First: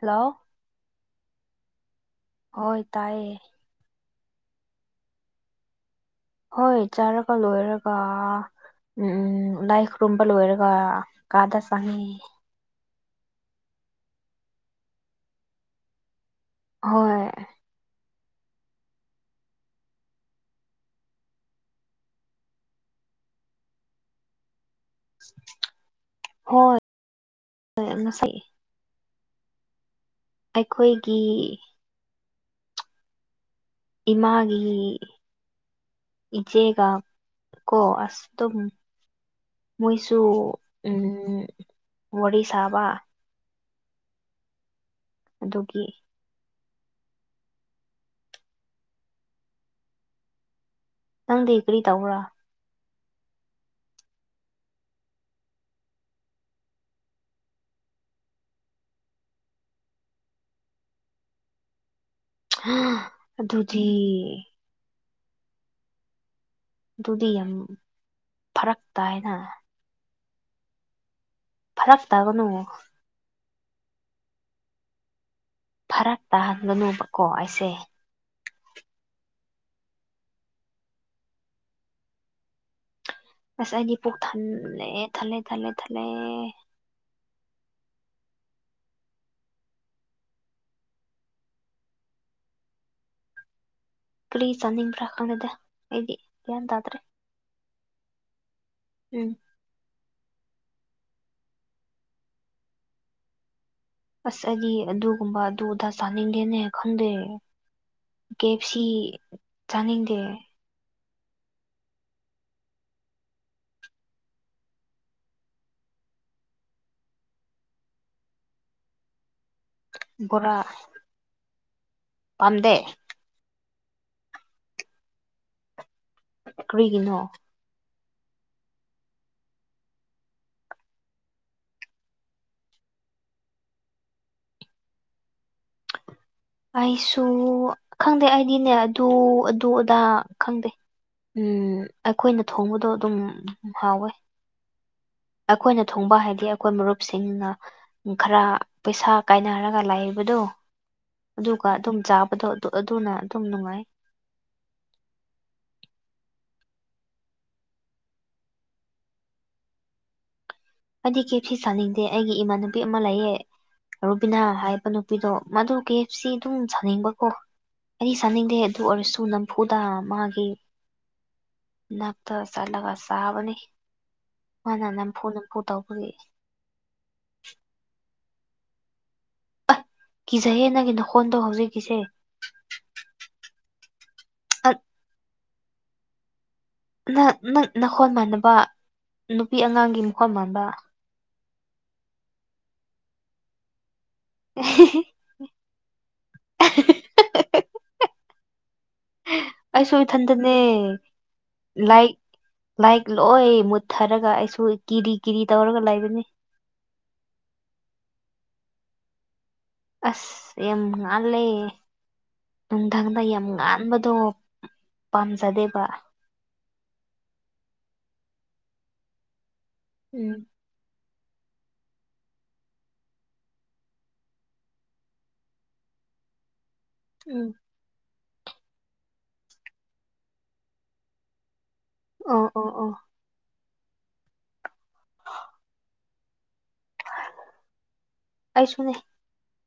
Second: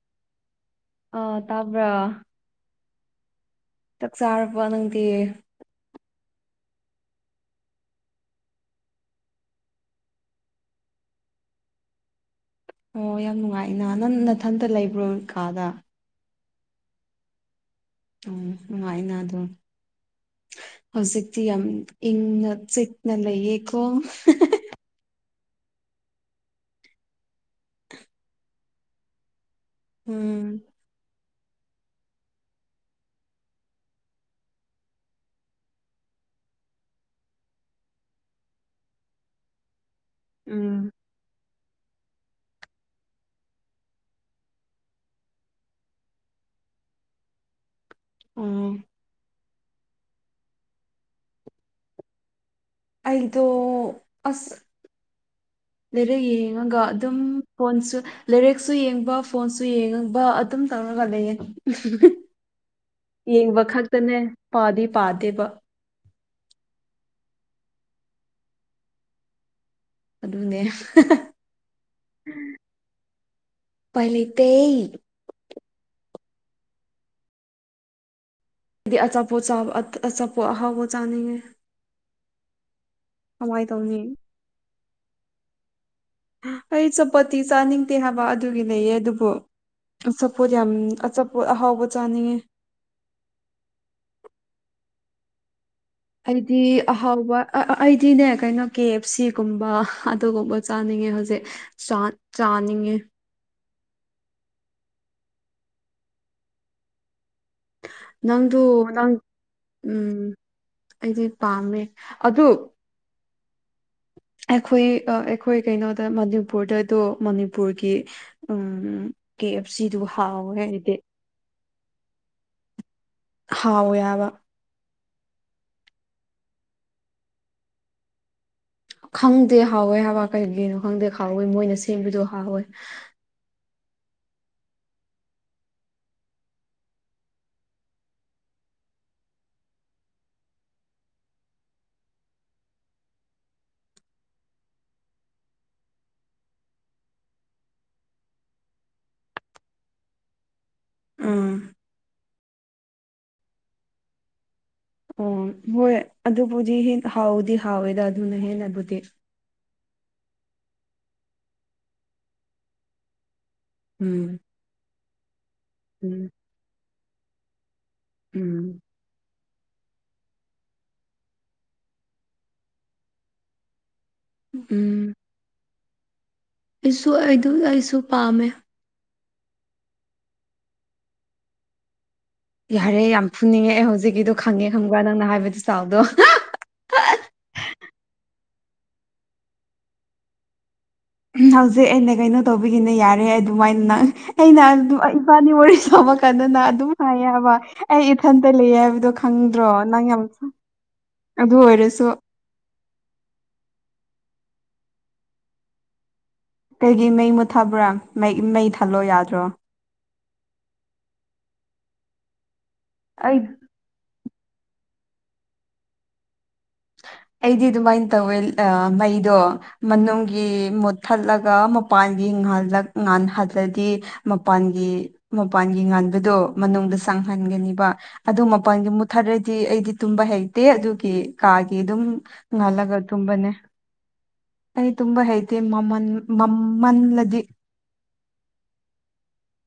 Hello ꯑ ꯇꯥꯕ꯭ꯔꯥ ꯍꯣꯏ ꯇꯥꯏꯌꯦ ꯆꯥꯛ ꯆꯥꯔꯕ ꯅꯪꯗꯤ ꯍꯣꯏ ꯆꯥꯔꯒ ꯂꯣꯏꯔꯒ ꯎ ꯂꯏꯈ ꯔꯨꯨꯝꯕ ꯂ ꯑꯣꯏꯔꯒ ꯀꯥꯗ ꯆꯉ ꯑꯣ ꯌꯥꯝ ꯅꯨꯡꯉꯥꯏꯅ ꯅꯪ ꯅꯊꯟꯇ ꯂꯩꯕ꯭ꯔꯣ ꯀꯥꯗ ꯍꯣꯏ ꯎ ꯅꯨꯡꯉꯥꯏꯅ ꯑꯗꯨꯝ ꯍꯧꯖꯤꯛꯇꯤ ꯌꯥꯝ ꯏꯪꯅ ꯆꯤꯛꯅ ꯂꯩꯌꯦꯀꯣ ꯍꯣꯏ ꯍ ꯉꯁ ꯎꯝ ꯑꯩꯈꯣꯏꯒꯤ ꯏꯃꯥꯒꯤ ꯏꯆꯦꯒ ꯀꯣ ꯑꯁ ꯑꯗꯨ ꯃꯣꯏꯁꯨ ꯎꯝ ꯋꯥꯔꯤ ꯁꯥꯕ ꯑꯗꯨꯒꯤ ꯎꯝ ꯅꯪꯗꯤ ꯀꯔꯤ ꯇꯧꯕ꯭ꯔꯥ ꯑꯩꯗꯣ ꯑꯁ [inaudible] ꯂꯩꯔꯦ ꯌꯦꯡꯉꯒ ꯑꯗꯨꯝ ꯐꯣꯟꯁꯨ ꯂꯥꯏꯔꯤꯛꯁꯨ ꯌꯦꯡꯕ ꯐꯣꯟꯁꯨ ꯌꯦꯡꯕ ꯑꯗꯨꯝ ꯇꯧꯔꯒ ꯂꯩꯌꯦꯦ ꯌꯦꯡꯕ ꯑꯗꯨꯗꯤ ꯈꯛꯇꯅꯦ ꯄꯥꯗꯤ ꯄꯥꯗꯦꯕ ꯑꯗꯨꯗꯤ ꯌꯥꯝ ꯐꯔꯛ ꯇꯥꯏꯅ ꯑꯗꯨꯅꯦ ꯐꯔꯛ ꯇꯥꯕꯅꯨꯉꯣ ꯄꯂꯤꯇꯩ ꯐꯔꯛ ꯇꯥꯍꯟꯒꯅꯨꯕꯀꯣ ꯑꯩꯁꯦ ꯍꯥꯏꯗꯤ ꯑꯆꯥꯄꯣꯠ ꯑꯆꯥꯄꯣ ꯑꯍꯥꯎꯕꯣ ꯆꯥꯅꯤꯡꯉꯦ ꯀꯃꯥꯏ ꯑꯁ ꯑꯩꯗꯤ ꯇꯧꯅꯤ ꯄꯣꯛ ꯊꯜꯂꯦ ꯊꯜꯂꯦ ꯊꯜꯂꯦ ꯊꯜꯂꯦ ꯑꯩ ꯆꯄꯠꯇꯤ ꯆꯥꯅꯤꯡꯗꯦ ꯍꯥꯏꯕ ꯑꯗꯨꯒꯤ ꯂꯩꯌꯦ ꯑꯗꯨꯕꯨ ꯑꯆꯥꯄꯣꯠ ꯌꯥꯝ ꯑꯆꯥꯄꯣꯠ ꯑꯍꯥꯎꯕ ꯆꯥꯅꯤꯡꯉꯦ ꯀꯔꯤ ꯆꯥꯅꯤꯡꯕ꯭ꯔꯥ ꯈꯪꯅꯗ ꯑꯩꯗꯤ ꯑꯍꯥꯎꯕ ꯑꯩꯗꯤꯅꯦ ꯀꯩꯅꯣ ꯀꯦ ꯑꯦꯐ ꯎꯝ ꯁꯤꯒꯨꯝꯕ ꯑꯗꯨꯒꯨꯝꯕ ꯆꯥꯅꯤꯡꯉꯦ ꯍꯧꯖꯤꯛ ꯆꯥꯅꯤꯡꯉꯦ ꯑꯁ ꯑꯩꯗꯤ ꯑꯗꯨꯒꯨꯝꯕ ꯑꯗꯨꯗ ꯆꯥꯅꯤꯡꯗꯦꯅꯦ ꯈꯪꯗꯣꯏ ꯀꯦꯞ ꯅꯪꯗꯨ ꯁꯤ ꯅꯪ ꯆꯥꯅꯤꯡꯗꯦ ꯎꯝ ꯑꯩꯗꯤ ꯄꯥꯝꯃꯦ ꯑꯗꯨ ꯑꯩꯈꯣꯏ ꯑꯩꯈꯣꯏ ꯀꯩꯅꯣꯗ ꯃꯅꯤꯄꯨꯔꯗꯗꯣ ꯃꯅꯤꯄꯨꯔꯒꯤ ꯀꯦꯞ ꯁꯤꯗꯨ ꯍꯥꯎꯋꯦ ꯍꯥꯏꯗꯤ ꯄꯟꯗꯦ ꯍꯥꯎ ꯌꯥꯕ ꯀꯔꯤꯒꯅꯣ ꯈꯪꯗꯦ ꯍꯥꯎꯋꯦ ꯍꯕ ꯀꯩꯒꯤꯅꯣ ꯈꯪꯗꯦ ꯍꯥꯎꯋꯦ ꯃꯣꯏꯅ ꯁꯦꯝꯕꯗꯣ ꯍꯥꯎꯋꯦ ꯑꯩꯁꯨ ꯈꯪꯗꯦ ꯑꯩꯗꯤꯅꯦ ꯑꯗꯨ ꯑꯗꯨ ꯑꯗꯥ ꯈꯪꯗꯦ ꯎꯝ ꯑꯩꯈꯣꯏꯅ ꯊꯣꯡꯕꯗꯣ ꯑꯗꯨꯝ ꯍꯥꯎꯋꯦ ꯑꯩꯈꯣꯏꯅ ꯊꯣꯡꯕ ꯍꯥꯏꯗꯤ ꯑꯩꯈꯣꯏ ꯃꯔꯨꯞꯁꯤꯡꯅ ꯈꯔ ꯄꯩꯁꯥ ꯀꯥꯏꯅꯔꯒ ꯂꯥꯛꯏꯕꯗꯣ ꯎꯝ ꯑꯗꯨꯒ ꯑꯗꯨꯝ ꯆꯥꯕꯗꯣ ꯑꯗꯨꯅ ꯑꯗꯨꯝ ꯅꯨꯡꯉꯥꯏ ꯑꯣ ꯍꯣꯏ ꯑꯗꯨꯕꯨꯗꯤ ꯍ ꯍꯥꯎꯗꯤ ꯍꯥꯎꯋꯦꯗ ꯑꯗꯨꯅ ꯍꯦꯟꯅꯕꯨꯗꯤ ꯑꯩꯗꯤ ꯀꯦꯞꯁꯤ ꯆꯥꯅꯤꯡꯗꯦ ꯑꯩꯒꯤ ꯏꯃꯥꯟꯅꯨꯄꯤ ꯑꯃ ꯂꯩꯌꯦ ꯎꯝ ꯔꯨꯕꯤꯅꯥ ꯍꯥꯏꯕ ꯅꯨꯄꯤꯗꯣ ꯃꯗꯨ ꯀꯦ ꯁꯤ ꯎꯝ ꯑꯗꯨꯝ ꯁꯥꯅꯤꯡꯕꯀꯣ ꯑꯩ ꯆꯥꯅꯤꯡꯗꯦ ꯎꯝ ꯑꯗꯨ ꯑꯣꯏꯔꯁꯨ ꯅꯪ ꯆꯝꯐꯨꯗ ꯃꯥꯒꯤ ꯅꯛꯇ ꯆꯠꯂꯒ ꯆꯥꯕꯅꯤ ꯃꯥꯅ ꯎꯝ ꯅꯝꯐꯨ ꯅꯝꯐꯨ ꯇꯧꯕꯒꯤ ꯑꯩꯁꯨ ꯑꯩ ꯑꯩꯁꯨ ꯄꯥꯝꯃꯦ ꯀꯤꯖꯍꯦ ꯅꯪꯒꯤ ꯅ ꯍꯣꯟꯗꯣ ꯍꯧꯖꯤꯛꯀꯤꯁꯦ ꯌꯥꯔꯦ ꯌꯥꯝ ꯐꯨꯅꯤꯡꯉꯦ ꯑꯦ ꯍꯧꯖꯤꯛꯀꯤꯗꯣ ꯈꯪꯉꯦ ꯈꯪꯕ꯭ꯔꯥ ꯅꯪꯅ ꯍꯥꯏꯕꯗꯨ ꯆꯥꯎꯗꯣ ꯅ ꯅꯪ ꯅꯈꯣꯟ ꯃꯥꯟꯅꯕ ꯅꯨꯄꯤ ꯑꯉꯥꯡꯒꯤ ꯃꯈꯣꯠ ꯃꯥꯟꯕ ꯍꯧꯖꯤꯛ ꯑꯩꯅ ꯀꯩꯅꯣ ꯇꯧꯕꯤꯒꯤꯅ ꯌꯥꯔꯦ ꯑꯗꯨꯃꯥꯏꯅ ꯅꯪ ꯑꯩꯅ ꯏꯄꯥꯅꯤ ꯋꯥꯔꯤ ꯁꯥꯕ ꯀꯅ ꯑꯗꯨꯝ ꯍꯥꯏꯕ ꯑꯩ ꯏꯊꯟꯇ ꯂꯩ ꯍꯥꯏꯕꯗ ꯈꯪꯗ꯭ꯔꯣ ꯑꯩꯁꯨ ꯅꯪ ꯌꯥꯝ ꯏꯊꯟꯇꯅꯦ ꯑꯗꯨ ꯑꯣꯏꯔꯁꯨ ꯂꯥꯏꯛ ꯂꯥꯏꯛ ꯂꯣꯏ ꯃꯨꯠꯊꯔꯒ ꯑꯩꯁꯨ ꯀꯤꯔꯤ ꯀꯤꯔꯤ ꯇꯧꯔꯒ ꯂꯩꯕꯅꯤ ꯀꯩꯒꯤ ꯃꯩ ꯃꯨꯠꯊꯕ꯭ꯔꯥ ꯃꯩ ꯊꯜꯂꯣ ꯌꯥꯗ꯭ꯔꯣ ꯑꯁ ꯌꯥꯝ ꯉꯥꯜꯂꯦ ꯅꯨꯡꯊꯪꯗ ꯑꯩ ꯌꯥꯝ ꯉꯥꯟꯕꯗꯣ ꯄꯥꯝꯖꯗꯦꯕ ꯑꯩꯗꯤ ꯑꯗꯨꯃꯥꯏꯅ ꯇꯧꯋꯦ ꯃꯩꯗꯣ ꯎꯝ ꯃꯅꯨꯡꯒꯤ ꯊꯠꯂꯒ ꯃꯄꯥꯟꯒꯤꯍꯜꯂꯛ ꯉꯥꯜꯍꯜꯂꯗꯤ ꯃꯄꯥꯟꯒꯤ ꯃꯄꯥꯟꯒꯤ ꯉꯥꯟꯕꯗꯣ ꯃꯅꯨꯡꯗ ꯎꯝ ꯆꯪꯍꯟꯒꯅꯤꯕ ꯑꯗꯨ ꯃꯄꯜꯒꯤ ꯃꯨꯠꯊꯠꯔꯗꯤ ꯑꯩꯗꯤ ꯇꯨꯝꯕ ꯍꯩꯇꯦ ꯑꯗꯨꯒꯤ ꯀꯒꯤ ꯑꯗꯨꯝ ꯑꯣ ꯑꯣ ꯑꯣ ꯅꯂꯒ ꯇꯨꯝꯕꯅꯦ ꯑꯩ ꯇꯨꯝꯕ ꯍꯩꯇꯦ ꯃꯃꯜ ꯃꯃꯜꯂꯗꯤ ꯑꯩꯁꯨꯅꯦ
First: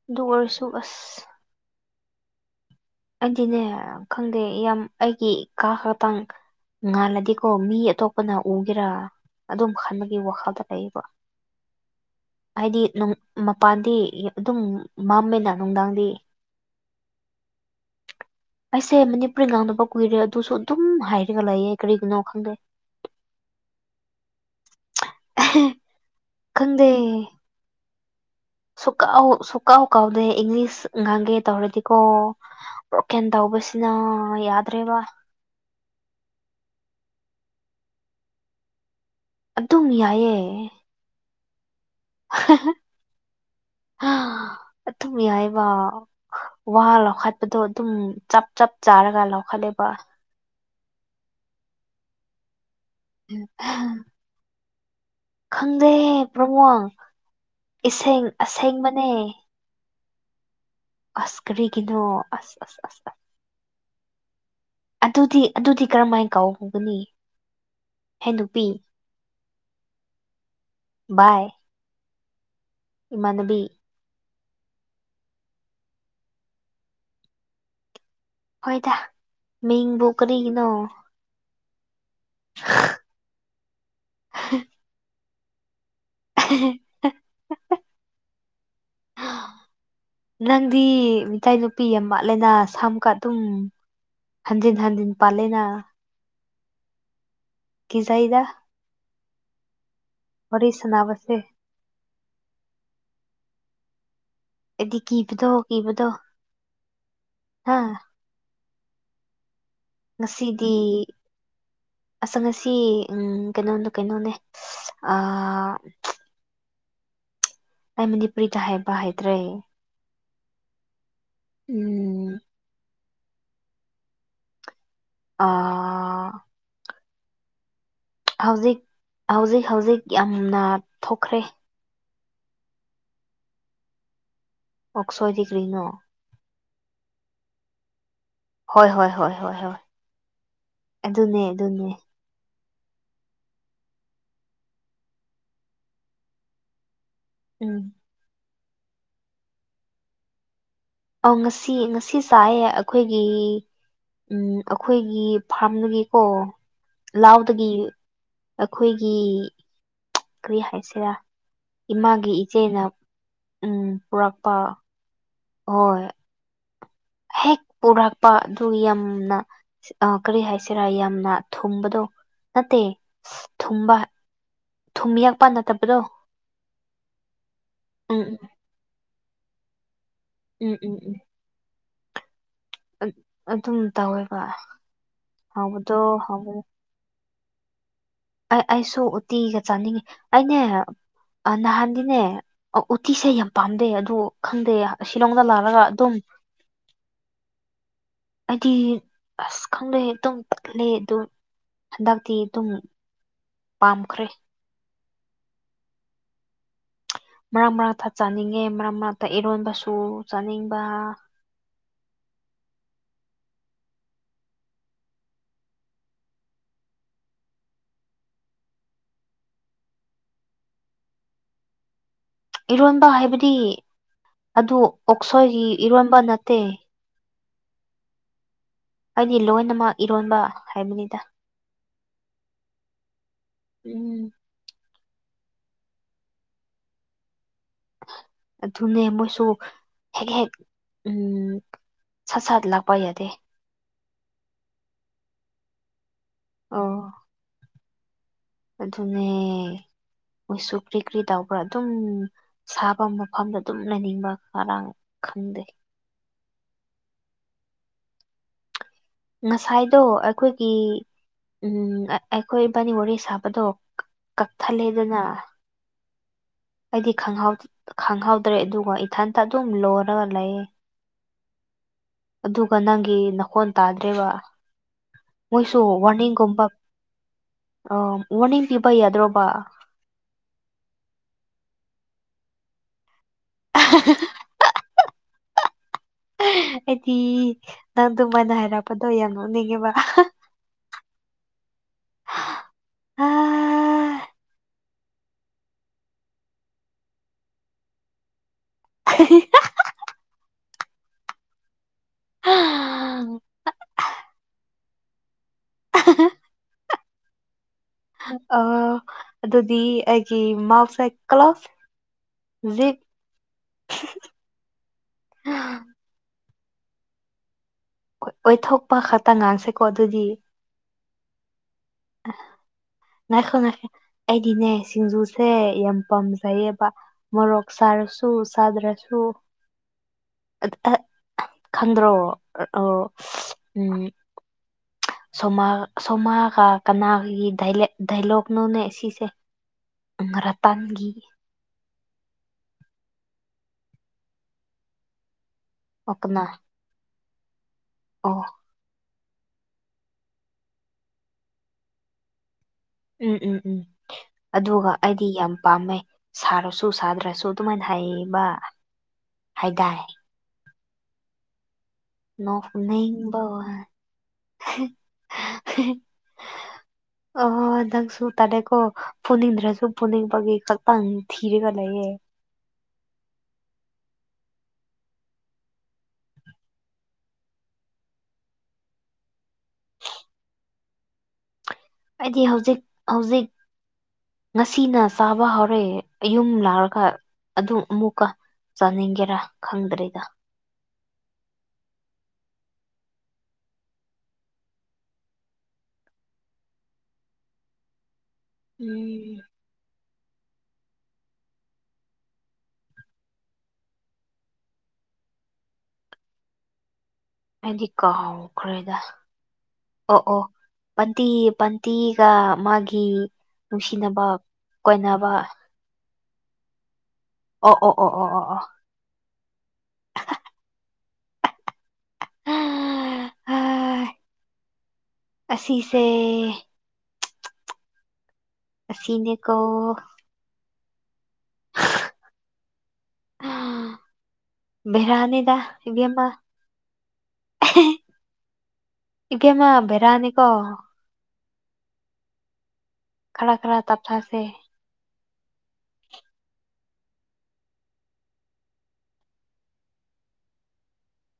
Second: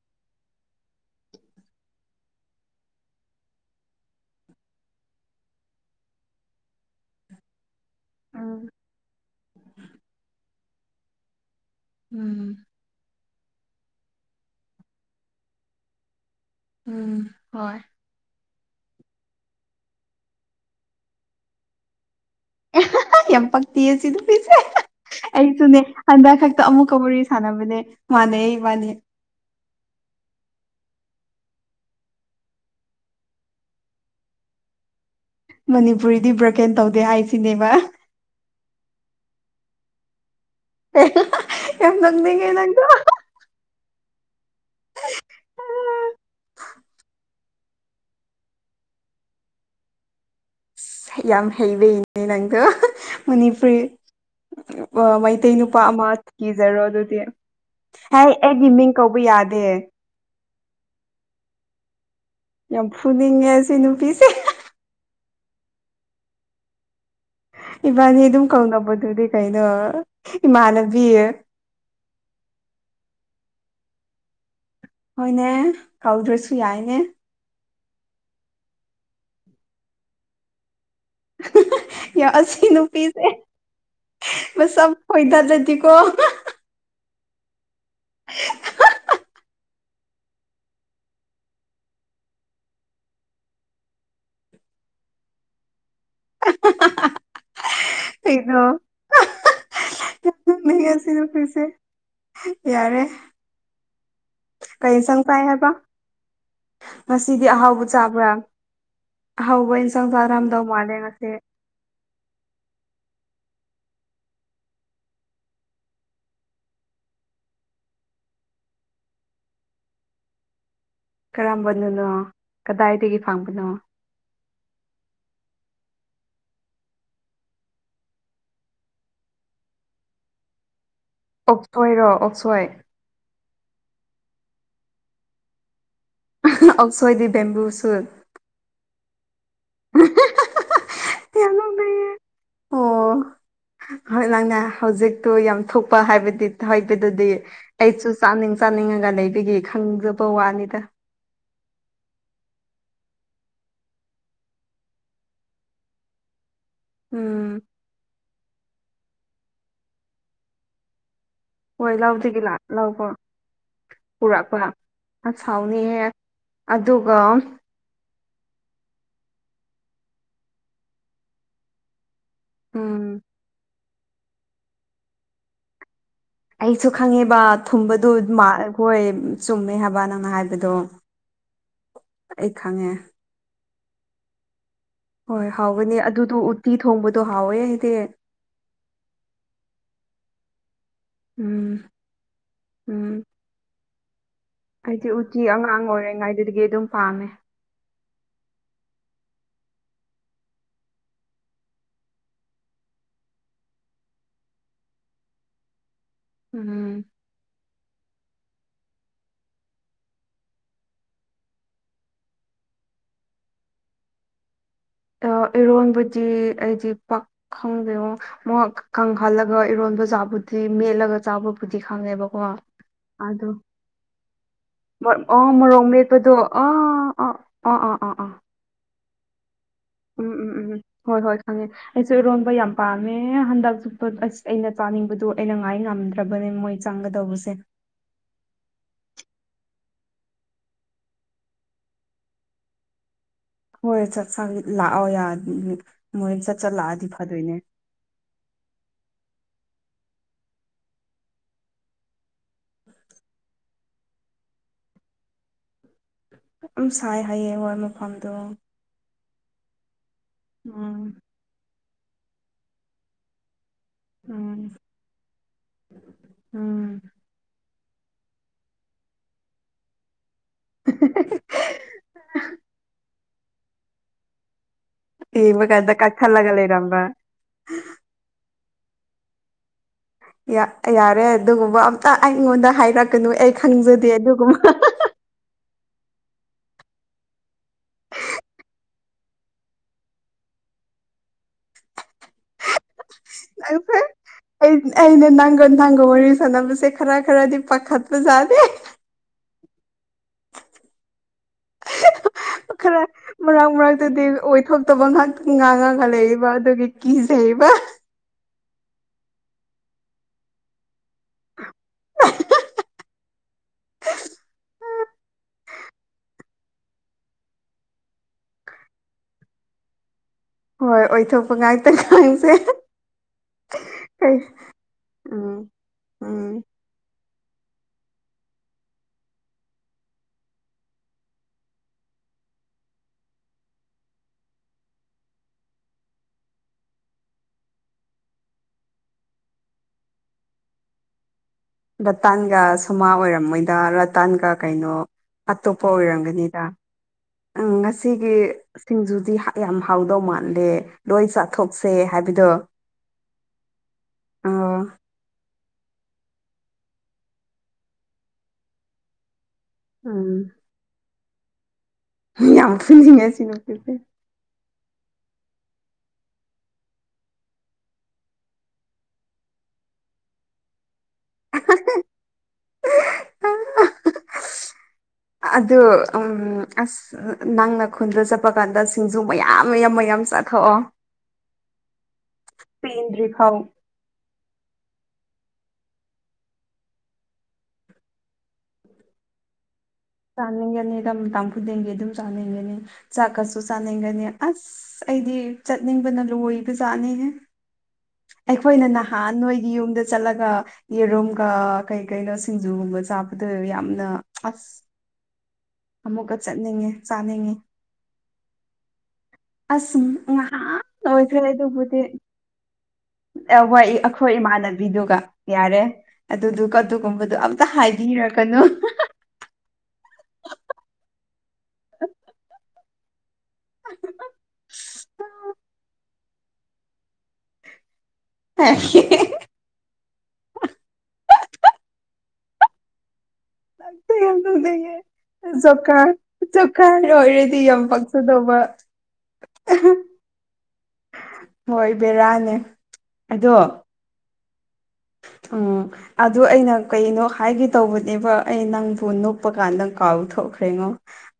ꯑꯗꯨ ꯑꯣꯏꯔꯁꯨ ꯑꯁ ꯑꯩꯗꯤꯅꯦ ꯈꯪꯗꯦ ꯌꯥꯝ ꯑꯩꯒꯤ ꯀꯥ ꯈꯇꯥꯡ ꯉꯥꯜꯂꯗꯤꯀꯣ ꯃꯤ ꯑꯇꯣꯞꯄꯅ ꯎꯝ ꯎꯒꯦꯔꯥ ꯑꯗꯨꯝ ꯈꯟꯕꯒꯤ ꯋꯥꯈꯜꯗ ꯂꯩꯌꯦꯕ ꯎꯝ ꯍꯥꯏꯗꯤ ꯃꯄꯥꯟꯗꯤ ꯑꯗꯨꯝ ꯃꯝꯃꯦꯅ ꯅꯨꯡꯗꯥꯡꯗꯤ ꯎꯝ ꯍꯣꯏ ꯑꯩꯁꯦ ꯃꯅꯤꯄꯨꯔꯤ ꯉꯥꯡꯅꯕ ꯀꯨꯏꯔꯦ ꯑꯗꯨꯁꯨ ꯑꯗꯨꯝ ꯍꯥꯏꯔꯒ ꯂꯩꯌꯦ ꯀꯔꯤꯒꯤꯅꯣ ꯈꯪꯗꯦ ꯌꯥꯝ ꯄꯛꯇꯤ ꯁꯤ ꯑꯗꯨ ꯄꯤꯁꯦ ꯑꯩꯁꯨꯅꯦ ꯍꯟꯗꯛ ꯈꯛꯇ ꯈꯪꯗꯦ ꯑꯃꯨꯛꯀ ꯋꯥꯔꯤꯔꯤ ꯁꯥꯟꯅꯕꯅꯦ ꯃꯥꯅꯦ ꯏꯕꯥꯅꯤ ꯁꯨꯀꯥꯎ ꯁꯨꯀꯥꯎꯥꯎ ꯀꯥꯎꯗꯦ ꯏꯪꯂꯤꯁ ꯉꯥꯡꯒꯦ ꯇꯧꯔꯦꯗꯤꯀꯣ ꯑꯣ ꯀ ꯇ ꯑꯣꯕꯁꯅ ꯌꯥꯗ꯭ꯔꯔꯤ ꯋꯥ ꯃꯅꯤꯄꯨꯔꯤꯗꯤ ꯕ꯭ꯔꯣꯀꯦꯟ ꯇꯧꯗꯦ ꯍꯥꯏꯁꯤꯅꯦꯕ ꯑꯗꯨꯝ ꯌꯥꯏꯑꯦ ꯅꯪꯅꯤ ꯀꯩ ꯅꯪꯗ ꯑ ꯇꯃꯤ ꯍꯥꯏꯏꯕ ꯋꯥ ꯂꯈ ꯗꯣ ꯑꯗꯨꯝ ꯆꯞ ꯆꯞ ꯆꯥꯔꯒ ꯂꯧꯈꯠꯂꯦꯕ ꯌꯥꯝ ꯍꯩꯕ ꯅ ꯅꯪꯗꯣ ꯃꯅꯤꯄꯨꯔꯤ ꯃ ꯑꯇꯩ ꯅꯨꯄꯥ ꯈꯪꯗꯦ ꯑꯃ ꯀꯤꯖꯔꯣ ꯄ꯭ꯔꯃꯣꯡ ꯑꯗꯨꯗꯤ ꯏꯁꯦꯡ ꯍꯥꯏ ꯑꯩꯒꯤ ꯃꯤꯡ ꯑꯁꯦꯡꯕꯅꯦ ꯀꯧꯕ ꯌꯥꯗꯦ ꯑꯁꯀꯔꯤ ꯀꯅꯣ ꯑꯁ ꯑꯁ ꯌꯥꯝ ꯑꯁ ꯑ ꯐꯨꯅꯤꯡꯉꯦ ꯁꯤ ꯅꯨꯄꯤꯁꯦ ꯑꯗꯨꯗꯤ ꯑꯗꯨꯗꯤ ꯀꯔꯝꯍꯥꯏ ꯀꯥꯎꯍꯧꯒꯅꯤ ꯏꯕꯥꯅꯤ ꯑꯗꯨꯝ ꯀꯧꯅꯕꯗꯨꯗꯤ ꯀꯩꯅꯣ ꯏꯃꯥꯟꯅꯕꯤ ꯏꯃꯅꯗꯤ ꯍꯣꯏꯅꯦ ꯀꯧꯗ꯭ꯔꯁꯨ ꯌꯥꯏꯅꯦ ꯍꯣꯏꯗ ꯃꯤꯡꯕꯨ ꯀꯔꯤꯒꯤꯅꯣ ꯌꯥꯝ ꯑꯁꯤ ꯅꯨꯄꯤꯁꯦ ꯃꯁꯥ ꯈꯣꯏꯊꯖꯗꯤꯀꯣ [inaudible] ꯅꯪꯗꯤ ꯃꯤꯇꯩꯇꯩ ꯅꯨꯄꯤ ꯑꯃ ꯃꯥꯠꯂꯦꯅ ꯁꯝꯨꯀ ꯑꯗꯨꯝ ꯍꯟꯖꯤꯟ ꯍꯟꯖꯤꯟ ꯄꯥꯂꯦꯅ [inaudible] ꯀ ꯆꯩꯗ ꯀꯩꯅꯣ ꯃꯤ ꯉ ꯁꯥꯟꯅꯕꯁꯦ ꯑꯁꯤꯅꯈꯣꯏꯁꯦ ꯌꯥꯔꯦ [inaudible] ꯑꯩꯗꯤ ꯀꯔꯤ ꯆꯪꯀꯥꯏ ꯀꯤꯕꯗꯣ ꯍꯥꯏꯕ ꯀꯤꯕꯗꯣ ꯉꯁꯤꯗꯤ ꯍꯥ ꯑꯍꯥꯎꯕ ꯆꯥꯕ꯭ꯔꯥ ꯍꯥꯎꯕ ꯏꯟꯁꯥꯡꯁ ꯑꯔꯝꯗꯧ ꯉꯁꯤꯗꯤ ꯃꯥꯂꯦ ꯉꯁꯦ ꯑꯁ ꯉꯁꯤ ꯀꯩꯅꯣꯗ ꯀꯩꯅꯣꯅꯦ ꯑꯩ ꯃꯅꯤꯄꯨꯔꯤꯗ ꯍꯥꯏꯕ ꯍꯥꯏꯇ꯭ꯔꯦ ꯀꯔꯝꯕꯅꯅꯣ ꯎꯝ ꯀꯗꯥꯏꯗꯒꯤ ꯐꯪꯕꯅꯣ ꯑ ꯍꯧꯖꯤꯛ ꯍꯧꯖꯤꯛ ꯍꯧꯖꯤꯛ ꯌꯥꯝꯅ ꯊꯣꯛꯈ꯭ꯔꯦ ꯑꯣꯛꯁꯣꯏꯔꯣ ꯑꯣꯛꯁꯣꯏ ꯑꯣꯛꯁꯣꯏꯗꯤ ꯀꯔꯤꯅꯣ ꯑꯧꯁꯣꯢꯗꯤ ꯕꯦꯝꯕꯨꯁꯨꯠ ꯍꯣꯏ ꯍꯣꯏ ꯍꯣꯏ ꯍꯣꯏ ꯍꯣꯏ ꯑꯗꯨꯅꯦ ꯌꯥꯝ ꯑꯗꯨꯅꯦ ꯅꯣꯛꯅꯤꯡꯉꯦ ꯑꯣ ꯍꯣꯏ ꯅꯪꯅꯦ ꯍꯧꯖꯤꯛꯇꯣ ꯌꯥꯝ ꯊꯣꯛꯄ ꯍꯥꯏꯕꯗꯤ ꯍꯥꯏꯕꯗꯨꯗꯤ ꯎꯝ ꯑꯩꯁꯨ ꯆꯥꯅꯤꯡ ꯆꯥꯅꯤꯡꯉꯒ ꯂꯩꯕꯒꯤ ꯈꯪꯖꯕ ꯋꯥꯅꯤꯗ ꯑꯧ ꯉꯁꯤ ꯉꯁꯤ ꯆꯥꯏꯑꯦ ꯑꯩꯈꯣꯏꯒꯤ ꯎꯝ ꯑꯩꯈꯣꯏꯒꯤ ꯐꯥꯔꯝꯗꯨꯒꯤꯀꯣ ꯎꯝ ꯂꯥꯎꯗꯒꯤ ꯑꯩꯈꯣꯏꯒꯤ ꯀ꯭ꯔꯤ ꯍꯥꯏꯁꯤꯔꯥ ꯍꯣꯏ ꯏꯃꯥꯒꯤ ꯂꯧꯗꯒꯤ ꯂꯥꯛ ꯏꯆꯦꯅ ꯂꯧꯕ ꯄꯨꯔꯛꯄ ꯑ ꯍꯥꯎꯅꯤꯍꯦ ꯑꯗꯨꯒ ꯄꯨꯔꯛꯥꯛꯄ ꯑꯗꯨ ꯌꯥꯝꯅ ꯀꯔꯤ ꯍꯥꯏꯁꯤꯔꯥ ꯌꯥꯝꯅ ꯊꯨꯝꯕꯗꯣ ꯅꯠꯇꯦ ꯎꯝ ꯑ ꯊꯨꯝꯕ ꯊꯨꯝ ꯌꯥꯛꯄ ꯅꯠꯇꯕꯗꯣ ꯑꯩꯁꯨ ꯈꯪꯉꯦꯕ ꯊꯨꯝꯕꯗꯨ ꯎꯝ ꯍꯈꯣꯏ ꯆꯨꯝꯃꯦ ꯍꯥꯏꯕ ꯅꯪꯅ ꯍꯥꯏꯕꯗꯣ ꯎꯝ ꯎꯝ ꯎꯝ ꯑꯩ ꯈꯉꯦ ꯎꯝ ꯑꯗꯨꯝ ꯇꯧꯋꯦꯕ ꯍꯣꯏ ꯍꯥꯎꯕꯗꯣ ꯍꯥꯎꯒꯅꯤ ꯑꯗꯨꯗꯣ ꯍꯥꯎꯕꯗꯣ ꯎꯇꯤ ꯊꯣꯡꯕꯗꯣ ꯍꯥꯎꯋꯦ ꯍꯥꯏꯗꯤ ꯑꯩꯁꯨ ꯎꯇꯤꯒ ꯆꯥꯅꯤꯡꯉꯤ ꯑꯅꯦ ꯎꯝ ꯅꯍꯥꯟꯗꯤꯅꯦ ꯎꯝ ꯎꯇꯤꯤꯁꯦ ꯌꯥꯝ ꯄꯥꯝꯗꯩ ꯑꯗꯣ ꯈꯪꯗꯦ ꯑꯩꯗꯤ ꯎꯇꯤ ꯁꯤꯂꯣꯡꯗ ꯂꯥꯜꯂꯒ ꯑꯉꯥꯡ ꯑꯗꯨꯝ ꯑꯣꯏꯔꯤꯉꯩꯗꯨꯗꯒꯤ ꯑꯗꯨꯝ ꯄꯥꯝꯃꯦ ꯍꯥꯏꯗꯤ ꯑꯁ ꯈꯪꯗꯩ ꯑꯇꯨꯝ ꯄꯠꯂꯦ ꯑꯗꯨ ꯍꯟꯗꯛꯛꯇꯤ ꯑꯗꯨꯨꯝ ꯄꯥꯝꯈ꯭ꯔꯦ ꯎꯝ ꯃꯔꯛ ꯃꯔꯛꯇ ꯆꯥꯅꯤꯡꯉꯦ ꯃꯔꯛ ꯃꯔꯛꯇ ꯏꯔꯣꯟꯕꯁꯨ ꯆꯥꯅꯤꯡꯕ ꯏꯔꯣꯟꯕꯗꯤ ꯑꯩ ꯄꯥꯛ ꯈꯪꯗꯦ ꯑꯣꯉꯣ ꯃ ꯀꯪꯍꯜꯂꯒ ꯏꯔꯣꯟꯕ ꯆꯥꯕꯨꯗꯤ ꯃꯦꯠꯂꯒ ꯆꯥꯕꯕꯨꯗꯤ ꯈꯪꯉꯦꯕ ꯏꯔꯣꯟꯕ ꯍꯥꯏꯕꯗꯤ ꯑꯗꯨ ꯑꯣ ꯑꯣꯛꯁꯣꯏꯒꯤ ꯃꯣꯔꯣꯛ ꯏꯔꯣꯟꯕ ꯃꯦꯛꯄꯗꯣ ꯅꯠꯇꯦ ꯑꯥ ꯑꯥ ꯑꯥ ꯑꯥ ꯑꯥ ꯑꯥ ꯑꯩꯗꯤ ꯂꯣꯏꯅꯃꯛ ꯏꯔꯣꯟꯕ ꯍꯥꯏꯕꯅꯤꯗ ꯍꯪꯉꯦ ꯑꯩꯁꯨ ꯏꯔꯣꯟꯕ ꯌꯥꯝ ꯄꯥꯝꯃꯦ ꯍꯟꯗꯛ ꯆꯨꯞꯄ ꯎꯝ ꯑꯁ ꯑꯩꯅ ꯆꯥꯅꯤꯡꯕꯗꯨ ꯑꯩꯅ ꯉꯥꯏ ꯉꯝꯗ꯭ꯔꯕꯅꯦ ꯃꯣꯏ ꯆꯪꯒꯗꯧꯕꯁꯦ ꯑꯗꯨꯅꯦ ꯃꯣꯏꯁꯨ ꯍꯦꯛ ꯍꯦꯛ ꯎꯝ ꯁꯠ ꯁꯥꯠ ꯂꯥꯛꯄꯥ ꯌꯥꯗꯦ ꯍꯣꯏ ꯆꯥꯛ ꯆ ꯂꯥꯛꯑꯣ ꯌꯥ ꯃꯣꯏ ꯆꯠ ꯑꯣ ꯆꯠꯂꯥꯛꯑꯗꯤ ꯐꯗꯣꯏꯅꯦ ꯑꯗꯨꯅꯦ ꯃꯣꯏꯁꯨ ꯀ꯭ꯔꯤ ꯀ꯭ꯔꯤ ꯇꯧꯕ꯭ꯔꯥ ꯑꯗꯨꯝ ꯁꯥꯐꯝ ꯃꯐꯝꯗ ꯑꯗꯨꯝ ꯂꯩꯅꯤꯡꯕ ꯃꯔꯥꯡ ꯈꯪꯗꯦ ꯑꯗꯨꯝ ꯁꯥꯏ ꯍꯌꯦ ꯃꯣꯏ ꯃꯐꯝꯗꯣ ꯉꯁꯥꯏꯗꯣ ꯑꯩꯈꯣꯏꯒꯤ ꯎꯝ ꯎꯝ ꯑꯩꯈꯣꯏ ꯏꯕꯥꯅꯤ ꯋꯥꯔꯤ ꯁꯥꯕꯗꯣ ꯎꯝ ꯀꯛꯊꯠꯂꯦꯗꯅ ꯎꯝ ꯑꯩꯗꯤ ꯈꯪꯍꯧꯎꯗ꯭ꯔꯦ ꯑꯗꯨꯒ ꯏꯊꯟꯇ ꯑꯗꯨꯝ ꯂꯣꯟ ꯈꯔ ꯂꯩ ꯑꯗꯨꯒ ꯅꯪꯒꯤ ꯅꯈꯣꯟ ꯇꯥꯗ꯭ꯔꯦꯕ ꯌꯦꯡꯕ ꯃꯣꯏꯁꯨ ꯀꯥꯟꯗ ꯀꯛꯊꯠꯂꯒ ꯋꯥꯔꯅꯤꯡꯒꯨꯝꯕ ꯂꯩꯔꯝꯕ ꯋꯥꯔꯅꯤꯡ ꯄꯤꯕ ꯌꯥꯗ꯭ꯔꯣꯕ ꯌꯥꯔꯦ ꯑꯗꯨꯒꯨꯝꯕ ꯑꯝꯇ ꯑꯩꯉꯣꯟꯗ ꯍꯥꯏꯔꯛꯀꯅꯨ ꯑꯩ ꯈꯪꯖꯗꯦ ꯑꯗꯨꯒꯨꯝꯕ ꯑꯩꯗꯤ ꯅꯪ ꯗꯨꯃꯥꯏꯅ ꯍꯥꯏꯔꯞ ꯄꯗꯣ ꯌꯥꯝ ꯅꯣꯛꯅꯤꯡꯉꯦꯕ ꯍꯥ ꯍ ꯍꯥ ꯂꯥꯏꯕꯛ ꯐꯔꯦ ꯑꯩꯅ ꯅꯥꯡꯒꯜ ꯅꯪꯒ ꯋꯥꯔꯤ ꯁꯥꯟꯅꯕꯁꯦ ꯈꯔ ꯈꯔꯗꯤ ꯄꯥꯈꯠꯄꯖꯥꯗꯦ [unintelligible] ꯈꯔ ꯃꯔꯛ ꯃꯔꯛꯇꯗꯤ ꯑꯣꯏꯊꯣꯛꯇ ꯑꯇꯣꯞ ꯄ ꯉꯥꯏꯍꯥꯛ ꯉꯥꯡꯉꯒ ꯂꯩꯌꯦꯕꯑꯗꯨꯒꯤ ꯀꯤꯖꯩꯕ ꯑ ꯑꯗꯨꯗꯤ ꯑꯩꯒꯤ ꯃꯥꯎꯁꯥꯏ ꯀ꯭ꯂꯐ [unintelligible] ꯑꯣꯏꯊꯣꯛꯄ ꯈꯛꯇ ꯉꯥꯡꯁꯦꯀꯣ ꯑꯗꯨꯗꯤ ꯍꯣꯏ ꯑꯣꯏꯊꯣꯛꯄ ꯉꯥꯛꯇ ꯈꯁꯦ ꯉꯥꯏꯈꯣ ꯉꯥꯏꯈ ꯑꯩꯗꯤꯅꯦ ꯁꯤꯡꯖꯨꯁꯦ ꯎꯝ ꯌꯥꯝ ꯎꯝ ꯄꯥꯝꯖꯩꯌꯦꯕ ꯃꯣꯔꯣꯛ ꯁꯥꯔꯁꯨ ꯁꯥꯗ꯭ꯔꯁꯨ ꯈꯪꯗ꯭ꯔꯣ ꯑ ꯎꯝ ꯁꯣꯃꯥ ꯁꯣꯃꯥꯒ ꯀꯅꯥꯒꯤ ꯗꯥꯏꯂꯣꯛꯅꯣꯅꯦ ꯁꯤꯁꯦ ꯉ꯭ꯔꯥꯇꯥꯟꯒꯤ꯫ ꯂꯥꯇꯥꯟꯒ ꯁꯣꯃꯥ ꯑꯣꯏꯔꯝꯃꯣꯏꯗ ꯔꯇꯥꯟꯒ ꯀꯩꯅꯣ ꯑꯇꯣꯞꯄ ꯑꯣ ꯀꯅꯥ ꯑꯣꯏꯔꯝꯒꯅꯤꯗ꯫ ꯎꯝ ꯉꯁꯤꯒꯤ꯫ ꯑꯣ ꯁꯤꯡꯖꯨꯗꯤ ꯌꯥꯝ ꯍꯥꯎꯗꯧ ꯃꯥꯟꯗ‌ꯦ ꯂꯣꯏ ꯆꯥꯊꯣꯛꯁꯦ ꯍꯥꯏꯕꯗꯣ꯫ ꯎꯝ ꯎꯝ ꯎꯝ ꯑꯣ ꯑꯗꯨꯒ꯫ ꯑꯩꯗꯤ ꯌꯥꯝ ꯄꯥꯝꯃꯦ ꯁꯥꯔꯁꯨ ꯁꯥꯗ꯭ꯔꯁꯨ ꯑꯗꯨꯃꯥꯏꯅ ꯍꯥꯏꯌ‌ꯦꯕ ꯍꯥꯏꯇꯥꯏ꯫ ꯎꯝ꯫ ꯌꯥꯝ ꯐꯨꯅꯤꯡꯉ‌ꯦ ꯅꯣꯛꯅꯤꯡꯕ ꯑꯁꯤ ꯅꯨꯄꯤꯁꯤ꯫ [unintelligible] [unintelligible] ꯑꯣ ꯅꯪꯁꯨꯨ ꯇꯔꯦꯀꯣ ꯐꯨꯅꯤꯡꯗ꯭ꯔꯁꯨ ꯐꯨꯅꯤꯡꯕꯒꯤ ꯈꯛ ꯑ ꯊꯤꯔꯒ ꯂꯩꯌꯦ ꯑꯗꯨ ꯎ ꯑꯁ ꯅꯪꯅ ꯈꯨꯟꯗ ꯆꯠꯄ ꯀꯥꯟꯗ ꯁꯤꯡꯖꯨ ꯃꯌꯥꯝ ꯃꯌꯥꯝ ꯃꯌꯥꯝ ꯆꯥꯊꯣꯛꯑꯣ ꯑꯩꯗꯤ ꯍꯧꯖꯤꯛ ꯍꯧꯖꯤꯛ ꯄꯦꯟꯗ꯭ꯔꯤꯐꯥꯎ ꯉꯁꯤꯅ ꯆꯥꯕ ꯍꯧꯔꯛꯑꯦ ꯌꯨꯝ ꯂꯥꯛꯔꯒ ꯑꯗꯨ ꯑꯃꯨꯛꯀ ꯆꯥꯅꯤꯡꯒꯦꯔꯥ ꯈꯪꯗ꯭ꯔꯗ ꯆꯥꯅꯤꯡꯒꯅꯤ ꯗ ꯇꯝ ꯈꯨꯗꯤꯡꯒꯤ ꯑꯗꯨꯝ ꯆꯥꯅꯤꯡꯒꯅꯤ ꯆꯥꯛꯀꯠꯁꯨ ꯆꯥꯅꯤꯡꯒꯅꯤ ꯑꯁ꯫ ꯑꯁ ꯑꯩꯗꯤ ꯆꯠꯅꯤꯡꯕꯅ ꯂꯣꯏꯕꯖꯥꯠꯅꯤꯍꯦ꯫ ꯑꯩꯈꯣꯏꯅ ꯅꯍꯥꯟ ꯎꯝ ꯅꯣꯏꯒꯤ ꯌꯨꯝꯗ ꯆꯠꯂꯒ꯫ ꯌꯦꯔꯨꯝꯒ ꯀꯩ ꯀꯩꯅꯣ ꯁꯤꯡꯖꯨꯒꯨꯝꯕ ꯆꯥꯕꯗ ꯌꯥꯝꯅ ꯑꯁ꯫ ꯑꯃꯨꯛꯀ ꯆꯠꯅꯤꯡꯉꯦ ꯆꯥꯅꯤꯡꯉꯦ꯫ ꯑꯩꯗꯤ ꯀꯥꯎꯈ꯭ꯔꯦꯗ꯫ ꯑꯁ ꯑꯣ ꯑꯣ ꯉꯍꯥꯟ ꯄꯇꯤ ꯄꯇꯤꯒ ꯃꯥꯒꯤ꯫ ꯋꯥꯏ ꯅꯨꯡꯁꯤꯅꯕ ꯑꯈꯣꯏ ꯏꯃꯥꯟꯅꯕꯤꯗꯨꯒ ꯀꯣꯏꯅꯕ ꯌꯥꯔꯦ ꯑꯗꯨꯗꯨꯒ꯫ ꯕꯗꯣ ꯑꯝꯇ ꯑꯣ ꯑꯣ ꯑꯣ ꯑꯣ ꯍꯥꯏꯕꯤꯔꯛꯀꯅꯨ꯫ ꯑꯣ [unintelligible] ꯑ ꯍꯥ ꯑꯁꯤꯁꯦ꯫ ꯑꯁꯤꯁꯤꯅꯦ ꯀꯣ꯫ ꯑꯥ꯫ ꯌꯥꯝ ꯅꫭꯛꯅꯤꯡꯉ‌ꯦ ꯖꯣꯀꯥꯔ ꯏꯕꯦꯝꯃ ꯖꯣꯀꯥꯔ ꯑꯣꯏꯔꯗꯤ ꯌꯥꯝ ꯄꯛꯆꯗꯧꯕ꯫ ꯏꯕꯦꯝꯃ ꯕꯦꯔꯥꯅꯤꯀꫭ꯫ ꯍꯣꯏ ꯕꯦꯔꯥꯅꯦ꯫ ꯈꯔ ꯈꯔ ꯇꯞꯊꯥꯁꯦ꯫ ꯎꯪ ꯑꯗꯨ ꯑꯩꯅ ꯀꯩꯅꯣ ꯍꯥꯏꯒꯦ ꯇꯧꯕꯅꯦꯕ ꯑꯩ ꯅꯪꯕꯨ ꯅꯣꯛꯄ ꯀꯥꯟꯗ ꯀꯥꯎꯊꯣꯛꯈ꯭ꯔꯦꯉꯣ꯫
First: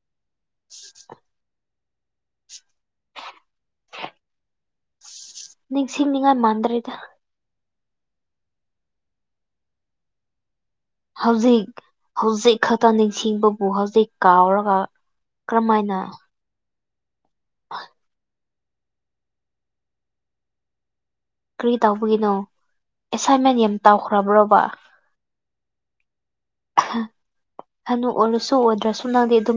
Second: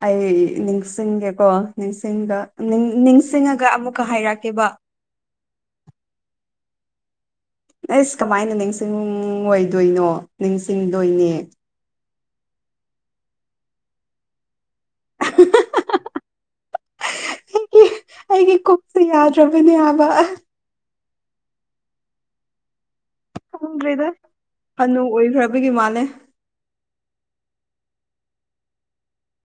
ꯑꯩ ꯅꯤꯡꯁꯤꯡꯒꯦꯀꯣ ꯅꯤꯡꯁꯤꯡꯕ ꯅꯤꯡꯁꯤꯡꯉꯒ ꯑꯃꯨꯛꯀ ꯍꯥꯏꯔꯛꯀꯦꯕ꯫ ꯅꯤꯡꯁꯤꯡꯅꯤꯉꯥꯏ ꯃꯥꯟꯗ꯭ꯔ‌ꯦꯗ꯫ ꯑꯁ ꯀꯃꯥꯏꯅ ꯅꯤꯡꯁꯤꯡꯉꫭꯏꯗꯣꯏꯅꯣ꯫ ꯅꯤꯡꯁꯤꯡꯗꯣꯏ꯫ ꯍꯧꯖꯤꯛ꯫ ꯍꯧꯖꯤꯛ ꯈꯛꯇ ꯅꯤꯡꯁꯤꯡꯕꯕꯨ ꯍꯧꯖꯤꯛ ꯀꯥꯎꯔꯒ ꯀꯔꯝꯃꯥꯏꯅ꯫ ꯑꯩꯒꯤ [unintelligible] ꯑꯩꯒꯤ ꯀꯣꯛꯁꯦ ꯌꯥꯗ꯭ꯔꯕꯅꯦ ꯍꯥꯏꯕ꯫ ꯀꯔꯤ ꯇꯧꯕꯒꯤꯅꯣ ꯑꯦꯁꯥꯏꯟꯃꯦꯟ ꯌꯥꯝ ꯇꯥꯎꯈ꯭ꯔꯕ꯭ꯔꯣꯕ꯫ ꯅꯨ ꯑꯣꯏꯈ꯭ꯔꯕꯒꯤ ꯃꯥꯜꯅꯦ꯫ ꯍꯅꯨ ꯑꯣꯏꯔꯁꯨ ꯑꯣꯗ꯭ꯔꯁꯨ ꯅꯪꯗꯤ ꯑꯗꯨꯝ꯫